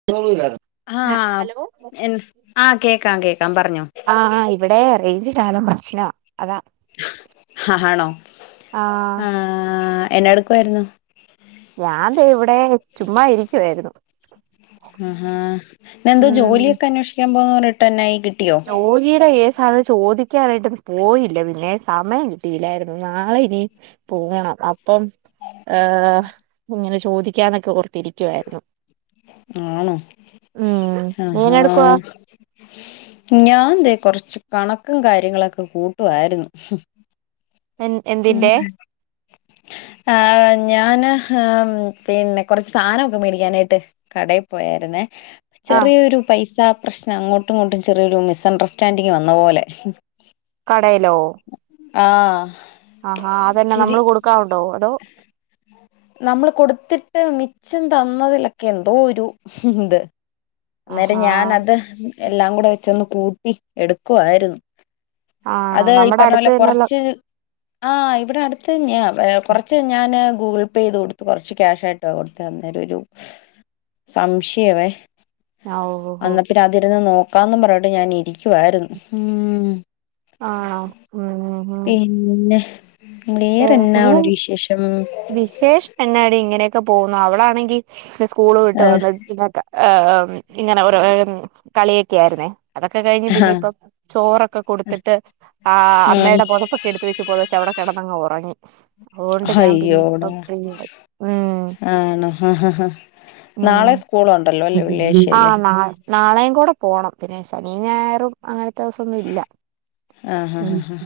[unintelligible] ആഹ് hello എൻ ആഹ് കേക്കാം കേക്കാം പറഞ്ഞോ ആഹ് ആ ഇവിടെ റേയ്ഞ്ച് ശകലം പ്രശ്നാ അതാ ഹാ ആണോ ആഹ് ആ എന്നാടുക്കുവായിരുന്നു ഞാൻ ദേ ഇവിടെ, ചുമ്മാ ഇരിക്കുവായിരുന്നു അ ആഹ് നെന്തോ ഉം ജോലിയൊക്കെന്വേഷിക്കാൻ പോവാർട്ടെന്നായി ക് ജോലി ഈടെയ്യേ സാധം ചോദിക്കാനായിട്ട് പോയില്ല പിന്നെ, സമയം കിട്ടിയില്ലായിരുന്നു നാളെ ഇനി പോണം അപ്പം ഏഹ് ഇങ്ങനെ ചോദിക്കാന്നൊക്കെ ഓർത്തിരിക്കുവായിരുന്നു ആണോ ഉം നീ ആഹാ എന്നാ എടുക്കുവാ ഞാൻ ദേ കൊറച്ച് കണക്കും കാര്യങ്ങളൊക്കെ കൂട്ടുവായിരുന്നു എൻ ഉം എന്തിന്റെ ആഹ് ഞാന് ഹാ പിന്നെ കൊറച്ച് സാനമൊക്കെ മേടിക്കാനായിട്ട് കടേ പോയായിരുന്നേ. ആഹ് ചെറിയൊരു പൈസ പ്രശ്നം. അങ്ങോട്ടും ഇങ്ങോട്ടും ചെറിയൊരു മിസ്സണ്ടർസ്റ്റാൻഡിങ് വന്ന പോലെ കടേലോ ആഹ് ആഹാ, അതെന്ന നമ്മള് കൊടുക്കാനുണ്ടോ അതോ ഉ നമ്മള് കൊടുത്തിട്ട് മിച്ചം തന്നതിലൊക്കെ എന്തോ ഒരു ത് അന്നേരം ആഹാ ഞാനത് എല്ലാം കൂടെ വെചൊന്ന് കൂട്ടി എടുക്കുവായിരുന്നു ആണോ അത് ഈ നമ്മുടെ അടുത്ത് പറഞ്ഞപോലെ തന്നെയുള്ള കൊറച്ച് ആഹ്, ഇവിടെ അടുത്ത്, ഞ എ കുറച്ച് ഞാന് ഗൂഗിൾ പേയ്തു കൊടുത്തു കുറച്ച് ക്യാഷായി ട്ട കൊടുത്തെ അന്നേരം ഒരു സംശയ വേ ഓ ഓ ഓ [unintelligible] ഇവടെ അതിരുന്ന് നോക്കാന്ന് പറഞ്ഞട്ട് ഞാാന ഇരിക്കുായിരുന്നു ഉ ആ ആഉം പിന്നെ വേറെന്ന ഉണ്ട് ശേഷം വിശേഷ എ ന്നാടി ഇങ്ങനെയൊക്കെ പോകുന്നു അവളാണെങ്കി സ്കൂള് വിട്ട് ആ വന്ന്ട്ട് പിന [unintelligible] കൈ ഇങ്ങനെ ഒരു കളിയൊക്കെ ആയിുന്നേ അതൊക്കെ കഴിഞ്ഞ് പിന്നെ ഇപ്പം ചോറൊക്കെ കൊടുത്തിട്ട് ആ അമ്മെടെ പൊതപ്പ് എടുത്ത വെച്ച് പൊതച്ച് അവടെ കിടന്നു അയ്യോടാ [unintelligible] ആണോ ആ ഹഹഹ നാളെ സ്കൂള ഉണ്ടല്ലോ അല്ലേ വെള്ളിയാഴ്ച അല്ലേ നാളെയുംകൂടെ പോണം പിന്നെ ഞായറും ശനി അങ്ങനത്തെ ദവസം ഒന്നുംഇല്ല ആഹ് ആഹ് ആഹ്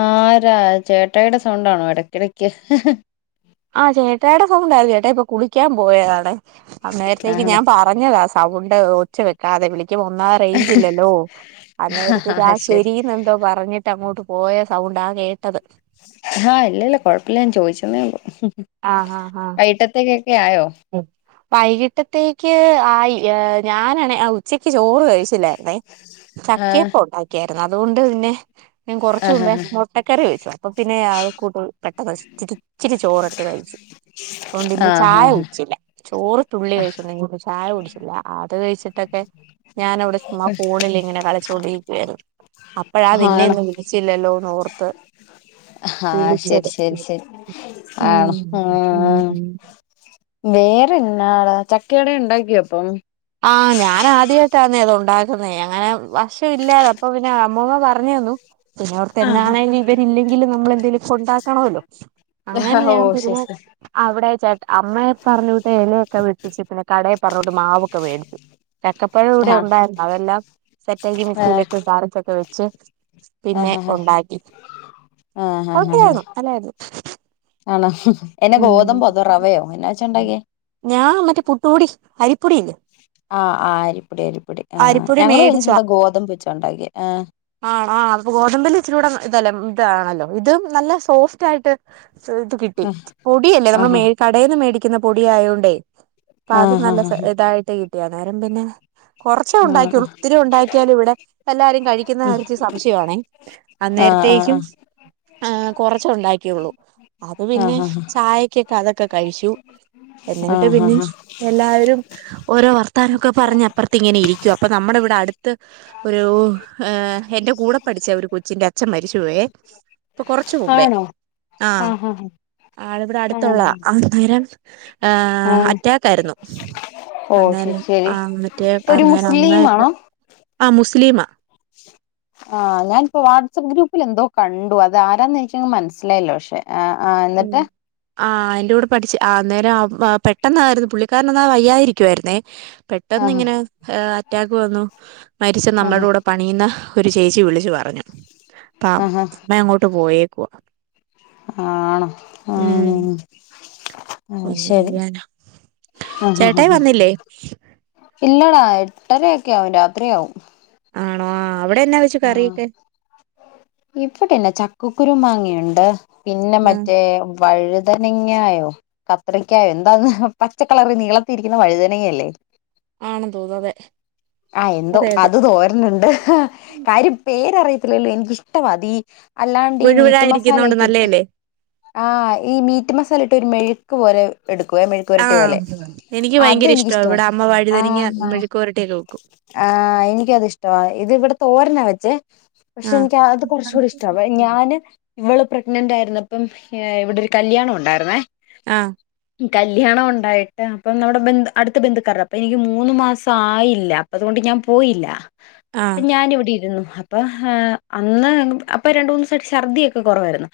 ആരാ ചേട്ടയുടെ സൗണ്ടാണോ ഇടക്കിടക്ക്ഹിഹി ഹി ആ ചേട്ടേയുടെ സൗണ്ടായി ചേട്ടാ ഇപ്പൊ കുളിക്കാൻ പോയതാണ് അന്നേരത്തേക്ക് ആണോ ഞാൻ പറഞ്ഞതാ സൗണ്ട് ഒച്ച വെക്കാതെ വിളിക്കു ഒന്നാ റേഞ്ച് ഇല്ലല്ലോ അന്നേരത്തേക്ക് ആ ആഹ് ശരി ശരിന്ന് എന്തോ പറഞ്ഞിട്ട് അങ്ങോട്ട് പോയ സൗണ്ട് ആ കേട്ടത് ആഹ ഇല്ലല്ല കൊഴപ്പില്ല ഞാൻ ചോദിച്ചന്നേള്ളൂ ആഹ് ആഹ് ആഹ് വൈകീട്ട് ത്തേക്കൊക്കെആയോ വൈകിട്ടത്തേക്ക് ആയി ഞാനണ ഉച്ചക്ക് ചോറ് കഴിച്ചില്ലായിുന്നേ ആഹ് ചക്കയപ്പോ ഉണ്ടാക്കിയായിരുന്നു അതൊണ്ട് പിന്നെ ഞാൻ ആഹ് കൊറച്ചൂമുൻപേ ആഹ് മുട്ടക്കറി വെച്ചു അപ്പൊ പിന്നെ ആ കൂട് പെട്ടെന്ന് തി രി ചി രി ചോറെടുത്ത് കഴിച്ചു അതുകൊണ്ട് ഇന്ന് ആഹ് ചായ ആഹ് കുടിച്ചില്ല ചോറ് തുള്ളി കഴിച്ചോണ്ട ചായ കുടിച്ചില്ല അത് കഴിച്ചിട്ടൊക്കെ ഞാൻ അവിടെ് [unintelligible] ഇങ്ങനെ കളച്ച്കൊണ്ടിരികായിരുന്നു അപ്പോഴാണു നിന്നെ ആണോ വിളിച്ചില്ല ഓർത്തത് ആഹ ശരി ശരി ശരി ആ ഉം ആ വേറെന്നാട ചക്കട ഉണ്ടാക്കിയ അപ്പം ആഹ് ഞാൻ ആദ്യമായിട്ടാന്നേ അത് ഉണ്ടാക്കുന്നേ അങ്ങനെ വഷം ഇല്ലാതെ അപ്പൊ പിന്നെ അമ്മമ്മ പറഞ്ഞു തന്നു ഓർത്ത് എന്താണെങ്കിലും ഇബര് ഇല്ലെങ്കിലും ഞമ്മള് എന്നെങ്കിലും കൊണ്ടകനല്ലോ അങ്ങന ഓ ഞാൻ ശരി പോവും ശരി അവിടെ ചേട്ട അമ്മയെ പറഞ്ഞിട്ട് ഇലയൊക്കെ വെട്ടിചിട്ട് പിന്നെ കട പറഞ്ഞോട്ട് മാവൊക്കെ മേടി ചക്കപ്പഴ കൂടെ ആഹ് ഉണ്ടായിരുന്നു അവെല്ലാം സെറ്റ ആഹ് [unintelligible] പിന്നെ ആഹ് ആഹ് ഉണ്ടാക്കി [unintelligible] ആന്നോ ഹും എന്താ ഉം ഗോതമ്പോ റവയോ എന്നാ വെച്ച ഉണ്ടാക്കിയേ ഞാൻ ഇന്നക് പുട്ട് പൊടി അരിപ്പൊടില്ലേ ആഹ് ആ അരിപോടി അരിപൊടി അരിപ്പൊടി ആഞങ്ങള്ൾ മേടിച്ചു കഴിഞ്ഞട്ട ഗോതമ്പ്ച്ച ഉണ്ടാക്കി ആ ആണ ആ അപ്പൊ ഗോതമ്പില് ഇച്ചിരി കൂടെ ഇതല്ല ഇതാണല്ലോ ഇതും നല്ല സോഫ്റ്റ് ആയിട്ട് കിട്ടി പൊടിയല്ലേ നമ്മൾ ആഹ് മ കടയിൽന്ന് മേടിക്കുന്ന പൊടി ആയോണ്ടേ പ്പാത് ആഹ് നല്ല ആഹ് സ് ഇതായിട്ട് കിട്ടിയ നേരം പിന്നെ കൊറച്ചേ ആഹ് ഉണ്ടാക്കിയുള്ളൂ ത്തിരി ഉണ്ടാക്കിയാലും വിടെ എല്ലാരും കഴിക്കുന്ന കാര്ക്ക് സംശയണേ ആഹ് അന്നേരത്തേക്കും ആ കൊറച്ച ഉണ്ടാക്കിയുള്ളൂ അത് പിന്നെ ആഹ് ആഹ് ചായക്കൊക്കെ അതൊക്കെ കഴിച്ചു എന്നിട്ട് ആഹ് പിന്നിം ആഹ് എല്ലാവരും ഓരോ വർത്താനൊക്കെ പറഞ്ഞ അപ്പറത്ത് ഇങ്ങനെ ഇരിക്ക അപ്പൊ നമ്മടെ വടെ അടുത്ത് ഒരു എൻറെ കൂടെ പഠിച്ച ഒരു കൊച്ചിറെ അച്ഛൻ മരിച് പോയെ പ്പൊ കൊറച്ചു മുമ്പേ ആണോ ആഹ് ഹാ ആളവടെ അടുത്തുള്ള അന്നേരം ആഹ് ഏഅറ്റാക്ക് ആയിരുന്നു ഓ ശരി അന്നേരം ശരി ആ മറ്റേ ഒരു അന്നേരം മുസ്ലിമാണോ ആ മുസ്ലിമാ ആഞാനിപ്പോ വാട്സ്ആപ്പ് ഗ്രൂപ്പിൽ ന്തോ കണ്ടു അത് ആരാന്ന് എനിക്കങ്ങ് മനസ്സിലായില്ല പക്ഷെ ആഹ് ആഹ് ഉ എന്നിട്ട് [unintelligible] ആ ൻ്റെ കൂടെ പഠിച്ച് ആ നേരം പെട്ടെന്നായിരുന്നു പുള്ളിക്കാരൻന്നാ വയ്യായിരിക്കുവായിരുന്നേ ആഹ് പെട്ടന്ന്ങ്ങനെ അറ്റാക്ക് വന്നു മരിച്ച ആഹ് നമ്മളുടെ കൂടെ പണിയുന്ന ഒരു ചേച്ചി വിളിച്ചു പറഞ്ഞു അപ്പ ആഹ് അമ്മ അങ്ങോട്ട് പോയേക്കവാ ആണോ ഉം ആഹ് ആഹ് പിന്നെ ശരി ചെയ്യാനാ ആഹ് ചേട്ടായി ആഹ് വന്നില്ലേ ഇല്ലടാ എട്ടരയക്കെ ആകും രാത്രിയാവും ആണോ അവിടെ എന്നാ വി ആഹ് ഇപ്പടെന്നെ ചക്കക്കുരു മാങ്ങയുണ്ട് പിന്നെ ആ മറ്റേ വഴുതനങ്ങായോ കത്രക്കായോ എന്താന്ന് പച്ചക്കളറി നീളത്തിരിക്കുന്ന വഴുതന അല്ലേ ആണെന്ന് തോന്നുന്നു അതെ ആഹ് എന്തോ അതെ അതെ അത് തോരനുണ്ട് കാര്യം പേരറിയത്തില്ലല്ലോ എനിക്കിഷ്ടമാതീ അല്ലാണ്ട്ഈ മീറ്റ് മുഴുവഴായിരിക്കുന്നോണ്ട് മസാലയക്കെ ഇട്ട് നല്ലയല്ലേ ആഹ് ഈ മീറ്റ് മസാലയിട്ട് ഒരു മെഴുക്ക് പോലെ എടുക്കുവ മെ ആ പുരട്ടി പോലെ എനിക്ക് ഭയങ്കര ഇഷ്ട അതെനിക്കിഷ്ട ഇവിടെ അമ്മ വഴുതനങ്ങ ആഹ് മെഴുക്കുവരട്ടിയൊക്കെ വെക്കും ആഹ് എനിക്കത് ഇഷ്ടവാ ഇത് ഇവിടെ തോരനാ വെച്ചേ പക്ഷെ ആഹ് എനിക്ക് അത് കുറച് കൂടി ഇഷ്ട വെ ഞാാന് ഇവള് പ്രഗ്നന്റ് ആയിരുന്നപ്പം ഇവിടെ ഒരു കല്യാണം ഉണ്ടായിരുന്നേ ആഹ് കല്യാണം ഉണ്ടായിട്ട് അപ്പൊ നമ്മുടെ ബന് അടുത്ത ബന്ധുക്കർ അപ്പൊ എനിക്ക് മൂന്ന് മാസം ആയില്ല അതുകൊണ്ട് ഞാൻ പോയില്ല ആഹ് പ്പം ഞാന് ഇവിടെ ഇരുന്നു അപ്പൊ ആഹ് അന്ന് അപ്പൊ രണ്ട് മൂന്ന്സ ഒര് ഛർദിയൊക്കെ കുറവായിരുന്നു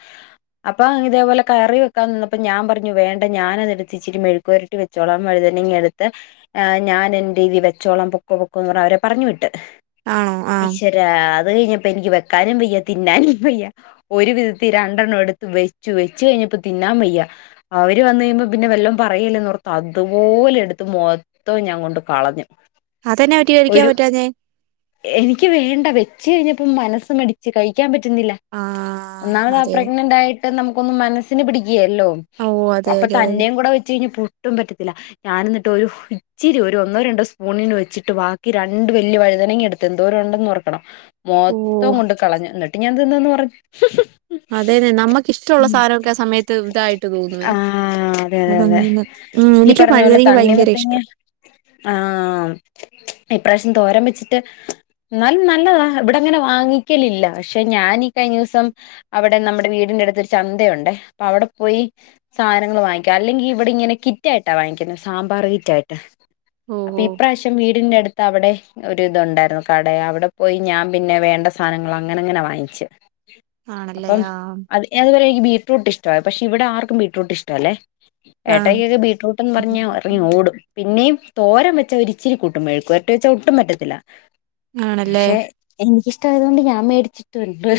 അപ്പൊ ഇതേപോലെ കറി വെക്കാൻ നിന്നപ്പോ ഞാൻ പർഞ്ഞു വേണ്ടഞാനത് എടുത്തിച്ചിരി മെഴ പൊര്ട്ടി വെച്ചോളാം വഴുതന്നെ ഇങ്ങെടുത്ത് ആഹ് ഞാൻ എന്റെ രീതി വെച്ചോളം പൊക്ക പൊക്ക എന്ന് പറഞ്ഞ് അവരെ പറഞ്ഞു വിട്ട് ആണോ ആഹ് ഈശ്വരാ അത് കഴിഞ്ഞപ്പ എനിക്ക് വെക്കാനും പയ്യ തിന്നാനും വയ്യ ഒരു വിധത്തി രണ്ടെണ്ണം എടുത്ത് വെച്ചു വെച്ച് കഴിഞ്ഞപ്പോ തിന്നാൻ വയ്യ അവര് വന്ന് കഴിയുമ്പോം പിന്നെ വെല്ലം പറയല്ലെന്ന്ഓർത്ത് അതുപോലെ എടുത്ത് മോ തോം ഞാൻ കൊണ്ട് കളഞ്ഞു അതെന്നാ വറ്റി കഴിക്കാൻ ഒരു പറ്റാഞെ എനിക്ക് വേണ്ട വെച്ചഴിഞ്ഞപ്പം മനസ്സ മടിച്ച് കഴിക്കാൻ പറ്റുന്നില്ല ആഹ് ഒന്നാമത ആ അതെ പ്രഗ്നന്റ് ആയിട്ട് നമുക്കൊന്ന് മനസ്സിന് പിടികില്ലോ ഓ അതെ അപ്പൊ അതെ അതെ തന്നെയും കൂടെ വെച്ച്ഴിഞ്ഞ പൊട്ടും പറ്റത്തില്ല ഞാൻ എന്നിട്ട് ഒരു ഇച്ചിരി ഒരു ഒന്നോ രണ്ടോ സ്പൂണിന് വെച്ചിട്ട് ബാക്കി രണ്ട് വലിയ വഴുതനങ്ങി എടു തെന്തോരം ഉണ്ടന്ന് റക്കണം ഓ മൊത്തം കൊണ്ട് കളഞ്ഞു എന്നിട്ട് ഞാൻ തിന്നന്ന് പറഞ്ഞു അതെതെ നമ്മുക്ക് ഇഷ്ടമുള്ള ഉം സാധനമൊക്കെ ആ സമയത്ത് ഇതായിട്ട് തോന്നുവേ ആഹ് അതെ അതെ അതെ അതങ്ങെ ഉം ഈ എനിക്ക് പറഞ്ഞ പോലെ പഴുതനെങ്ങ ഭയങ്കര ഇഷ്ട തണ്ണിമത്തങ്ങ ആഹ് ഇപ്രാവശ്യം തോരം വെച്ചിട്ട് ന്നാലും നല്ലതാ ഇവിടെങ്ങനെ വാങ്ങിക്കലില്ല പക്ഷെ ഞാനീ കഴിഞ്ഞവസം അവിടെ നമ്മുടെ വീടിന്റെ അടുത്ത് ചന്തയുണ്ട് അപ്പൊ അവിടെ പോയി സാധനങ്ങൾ വാങ്ങിക്ക അല്ലെങ്കിൽ ഇവിടെങ്ങനെ കിറ്റായിട്ടാ വാങ്ങിക്കുന്നത് സാമ്പാർ കിറ്റായിട്ട് ഓ അപ്പൊ ഓ ഇപ്രാവശ്യം വീടിന്റെ അടുത്ത് അവിടെ ഒരു ഇതുണ്ടായിരുന്നു കട അവിടെ പോയി ഞാൻ പിന്നെ വേണ്ട സാനങ്ങൾ അങ്ങനെ അങ്ങനെ വാങ്ങിച് ആണല്ലേ അപ്പം ആഹ് അത് അതുപോലെ എനിക്ക് ബീടറൂട്ട് ഇഷ്ട പക്ഷെ ഇവിടെ ആർക്കും ബീടറൂട്ട് ഇഷ്ടല്ലെ ആഹ് ഏട്ടയ് ബീട്റൂട്ട്ന്ന് പറഞ്ഞ ഇറങ്ങിഓടും പിന്നെയും തോരം വെച്ചാ ഒരിച്ചിരി കൂട്ടും മെഴുകിവെര്റ്റി വെച്ചാ ഒട്ടും പറ്റത്തില്ല ആണല്ലേ ക്ഷെ എനിക്കിഷ്ടായോണ്ട് ഞാൻ മേടിച്ചിട്ടുംണ്ട്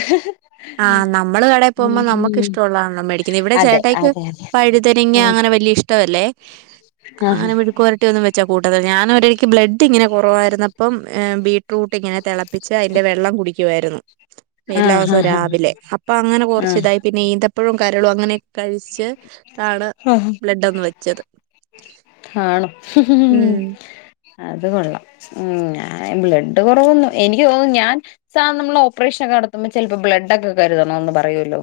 ആഹ് നമ്മള് കടയിൽ പോകുമ്പോൾ നമ്മുക്ക് ഇഷ്ടമള്ളതാണോ മേടിക്കുന്നത് ഇവിടെ അതെ ചേട്ടേയ്ക്ക് അതെ അതെ വഴുതനിങ്ങ ഉം അങ്ങനെ വലിയ ഇഷ്ടവല്ലേ ആഹ് അങ്ങനെ മെഴുകു റ്റൊന്നും വെച്ചാ കൂട്ടത്ത ഞാനൊ ഒരിക്ക് ബ്ലഡ്ങ്ങനെ കുറവായിരുന്നപ്പം എഹ് ബീട്രൂട്ട് ഇങ്ങനെ തിള പ്പിച്ച് അയ്ന്റെ വെള്ളം കുടിക്കുവായിരുന്നു [unintelligible] ആഹ് പൊ ആഹ് രാവിലെ അപ്പൊ അങ്ങനെ കൊറച്ച് ആഹ് ഇതായി പിന്നെ ഈന്തപ്പഴും കരളും അങ്ങനെൊക്കെ കഴിച്ച് താണ് ബ്ലഡ് ഒന്ന് വെച്ചത് അണോ ഉം അത് കൊള്ളാം ഉം ഞ ആഹ് ബ്ലഡ് കുറവൊന്നു എനിക്ക് തോന്നുന്നു ഞാൻ സാ നമ്മൾ ഓപ്പറേഷനൊക്കെ നടത്തുമ്പോൾ ചിലപ്പോ ബ്ലഡ് ഒക്കെ കരുതണ എന്ന് പറയുല്ലോ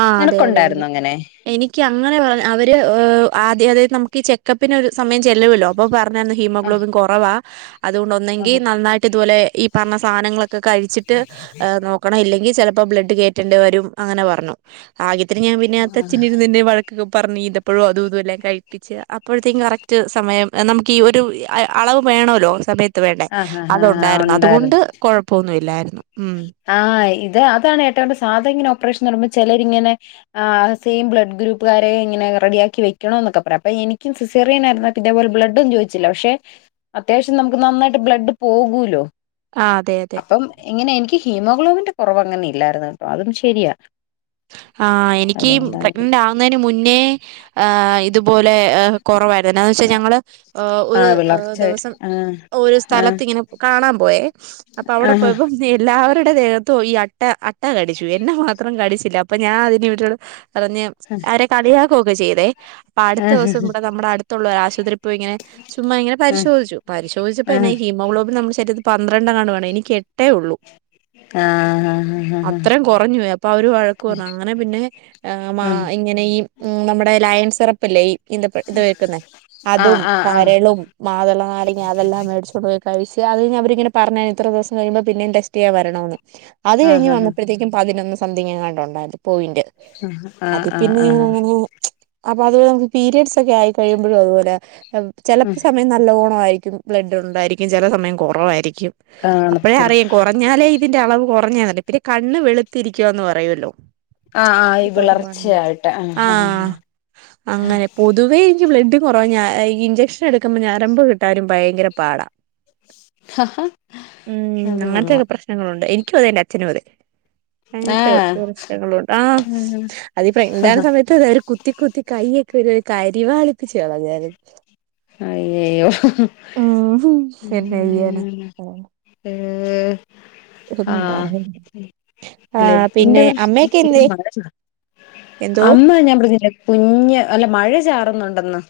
ആഹ് അതെ അതെ അതെ നിനക്കുണ്ടായിരുന്നു അങ്ങനെ എനിക്ക് അങ്ങനെ പറ അവര് ആദ്യം അതായത് നമക്ക് ഈ ചെക്കപ്പിന് ഒരു സമയം ചെല്ലൂല്ലോ അപ്പൊ പറഞ്ഞരുന്നു ആഹ് ഹീമോഗ്ലോബിൻ കുറവാ അതുകൊണ്ട്ന്നെങ്കിൽ ആഹ് നന്നായിട്ട് ഇതുപലെ ഈ പറഞ്ഞ സാധനങ്ങള ഒക്കെ കഴിച്ചിട്ട് നോക്കണം ഇല്ലെങ്കി ചിലപ്പോ ബ്ലഡ് കേറ്റേണ്ടി വരും അങ്ങനെ പറഞ്ഞു ആഗ്യത്തിന് ഞാൻ പിന്നെ അത്തച്ഛിന ഇരുന്ന് വ പറഞ്ഞ് ഇതപ്പഴും അതും ഇതുമ എല്ലാം കഴിപ്പിച്ച് അപ്പോഴത്തേക്കും കറക്റ്റ് സമയം നമക്ക് ഈ ഒരു അളവ് വേണല്ലോ സമയത്ത് വേണ്ടേ ആഹ് ആഹ് ആഹ് അത്ണ്ടായിരുന്നു ഉണ്ടായിരുന്നു അതുകൊണ്ട് കൊഴപ്പ പ്പന്നുല്ലരുന്നു ഉം ആഹ് ഇത് അതാണ് ഏട്ടണ്ട് സാധാ ഇങ്ങനെ ഓപ്പറേഷൻ പറയ്മ്പ ചിലരിങ്ങനെ ആ് സെം ബ്ലഡ് ഗ്രൂപ്പുകാരെ ഇങ്ങനെ റെഡിയാക്കി വെക്കണോ എന്നൊക്കെ പറയാം അപ്പൊ എനിക്ക സിസേറിയൻയിരുന്ന ഇതേപോലെ ബ്ലഡും ചോദിച്ചില്ല പക്ഷെ അത്യാവശ്യം നമുക്ക് നന്നായിട്ട് ബ്ലഡ് പോകൂല്ലോ ആഹ് അതെ അതെ അപ്പം ഇങ്ങനെ എനിക്ക് ഹീമോഗ്ലോബിന്റെ കുറവ് അങ്ങനെ ഇല്ലായിരുന്നു ട്ടോ അതും ശരിയാ ആഹ് എനിക്ക് അതെന്തായാലും പ്രഗ്നന്റ് ആവുന്നതിന് മുന്നേ ആ ഇതുപോലെ കുറവായിുന്ന എന്ന വെച്ചാ ഞങ്ങള് ഒരു ആഹ് വിളർച്ച വരും ദിവസം ഒരു ആഹ് സ്ഥലത്ത് ഇങ്ങനെ കാണാൻ പോയേ അപ്പൊ അവിടെ ആഹ് പോയപ്പം എല്ലാവരുടെ ദേഹത്തോ ഈ അട്ട അട്ട കടിച്ചു എന്നെ മാത്രം കടി ഞാൻ അതിനന് വീട്ട പറഞ്ഞഞ് അവരെ കളിയാക്കുവൊക്കെ ചെയ്തേ അപ്പൊ അടുത്ത ആഹ് ദിവസം കൂടെ നമ്മുടെ അടുത്തുള്ള ഒരു ആശുപത്രിപ്പോയി ഇങ്ങനെ ചുമ്മങ്ങനെ പരിശോധിച്ചു പശോധിച്ചപ്പോ എന്ന ആഹ് ഹീമോഗ്ലോബി നമ്മടെ ശരീ പന്ത്രണ്ടെങ്ങാണ്ടോ ആണ് എനിക്ക് എട്ടേ ഉള്ളൂ ആഹ് ആഹ് ആഹ് ആഹ് ആഹ് അത്രയും കുറഞ്ഞു പോയി അപ്പൊ അവര് വഴ ക് അങ്ങനെ പിന്നെ ഉം ഇങ്ങനെ ഈ നമ്മടെ ലയൻ സെറപ്പല്ലേ ഈ ഇ ഇത് വക്കുന്ന അതും ആഹ് ആഹ് ആഹ് കരളും മാതള നാരങ്ങ അതെല്ല മേടിച്ചച്ച് കൊണ്ടോയി കഴിച്ച അത് ഞാ അവരിങ്ങന പറഞ്ഞ ഇത്രിവസം കഴിയ്പൾ പിന്നിം വരണമന്ന് അത് കഴിഞ്ഞ് ആഹ് വന്നപ്പോഴത്തേക്കും പതിനൊന്ന് സംതിങ്ങാണ്ടുണ്ടായിത് പോയിന്റ് അത് ആഹ് ആഹ് പിന്നെ ആഹ് ഇങ്ങനെ അപ്പൊ അതു പീരയഡ്സ് ഒക്കെ ആയി കഴിയുമ്പോഴും അതുപോലെ ആഹ് ചിലപ്പോ സമയം നല്ലോണം ആയിരിക്കും ബ്ലഡ് ഉണ്ടായിരിക്കും ചില സമയം കുറവായിരിക്കും അപ്പഴേ കാണത്തില്ല അറിയാം കൊറേ ഞ്ഞാലേ ഇതിന്റെ അളവ് കുറഞ്ഞന്നണ്ട് പിന്നെ കണ്ണ് വെളുത്തിരിക്കുവയന്ന് പറയല്ലോ ആഹ് ആഹ് ഈ വിളർച്ചയായിട്ട് ആഹ് അങ്ങനെ പൊതുവേ എനിക്ക് ബ്ലഡ് കൊറവ ഇഞ്ചെക്ഷൻ എടുക്കുമ്പോ ഞരമ്പ് കിട്ടാനും ഭയങ്കര പാടാ ഉം അത് കൊള്ളാം അങ്ങനത്തെയൊക്കെ പ്രശ്ന- ങ്ങളണ്ട് എനക്കും അതെ എന്റെ അച്ഛനും അതെ ആഹ് ങ്ങളണ്ട് ആ അതിപ്പ എന്താണ് സമയത്ത് കുത്തി കുത്തി കയ്യൊക്കെ ഒരു കരിവാളിച് കളഞ്ഞായിരുന്നു അയ്യ യ്യോ ഉം എന്നാ ചെയ്യാനാ ഒന്നും ആഹ് പറഞ്ഞില്ല ആഹ് ബ്ലഡ്‌ ന്റെ പിന്നെ അമ്മയൊക്കെ എന്തേ പ്രശ്ന- എന്തോ അന്ന് ഞാൻ ഇവിടെ കുഞ്ഞ് അല്ല മഴ ചാറുന്നുണ്ടന്ന്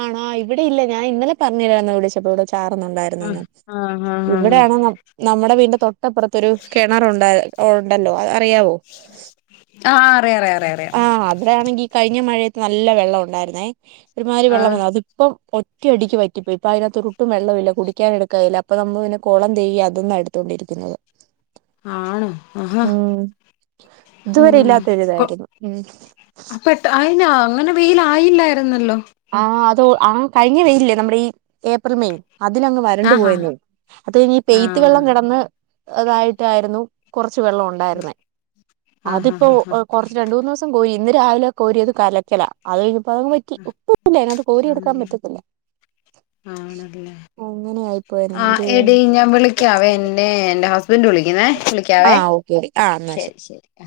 ആണോ ഇവിടെ ഇല്ല ഞാൻ ഇന്നലെ പറഞ്ഞ തരന്ന വിളിച്ചപ്പോ ഇവിടെ ആഹ് ചർന്നണ്ടായിരുന്നെന്നും ആഹ് ആഹ് ആഹ് ഇവിടെയാണോ നമ്മടെ വീടിന്റെ തൊട്ടപ്പറത്തരു കിണറുണ്ടല്ലോ അത അറിയാവോ ആഹ് അറിയ അറിയ അറിയ ആഹ അത്രടെയാണെങ്കിൽ കഴിഞ്ഞ മഴയത്ത് നല്ല വെള്ളം ഉണ്ടായിരുന്ന ഒരുമാതിരി ആഹ് വെള്ളം അത് പ്പൊ ഒറ്റയടിക്ക് വറ്റിപ്പോയിപ്പൊയി അതിനകൊരുട്ടും വെള്ളമില്ല കുടിക്കൻ എടുക്കല്ല അപ്പൊ നമ്മെ കുളം തേക അതന്ന എടു- ണ്ടിരിക്ക്ന്നത് ആണോ ആഹാ ഉം ഇതുവരെ ഇല്ലാത്തൊരിതായിരുന്നു അപ്പട്ട അയിന അങ്ങനെ വെയില ആയില്ലായിരുന്നല്ലോ? ആ അത ആ കഴിഞ്ഞ വെയില്ലേ നമ്മുടെ ഈ ഏപ്രിൽ മെയ് അതിലങ്ങ് വരണ്ടു ആഹ് ആഹ് പോയിരുന്നത് അത് ഈ പെയ്ത്ത് വെള്ളം കിടന്ന് അതായിട്ടായിരുന്നു. കുറച്ച് വെള്ളം ഉണ്ടായിരുന്നേ ആഹ് ആഹ് അതിപ്പോ ആഹ് ആഹ് കുറച്ച് രണ്ട് മൂന്ന് ദിവസ- കോരി ഇന്ന് രാവിലെ കോരി അത് കലയ്ക്കല അത് കഴിഞ്ഞപ്പോ അത് പറ്റി ഒപ്പ അതിനകത്ത് കോരി എടുക്കാൻ ആഹ് പറ്റത്തില്ല ആണല്ലേ അങ്ങനെ ആയിപ്പോയ ആ എടി ഞാൻ വിളിക്കാവേ എൻറെ എന്റെ ഹസ്ബൻഡറ് വിളിക്കുന്നേ വിളിക്കാവേ? ഓ ആ ശരി ശരി ആ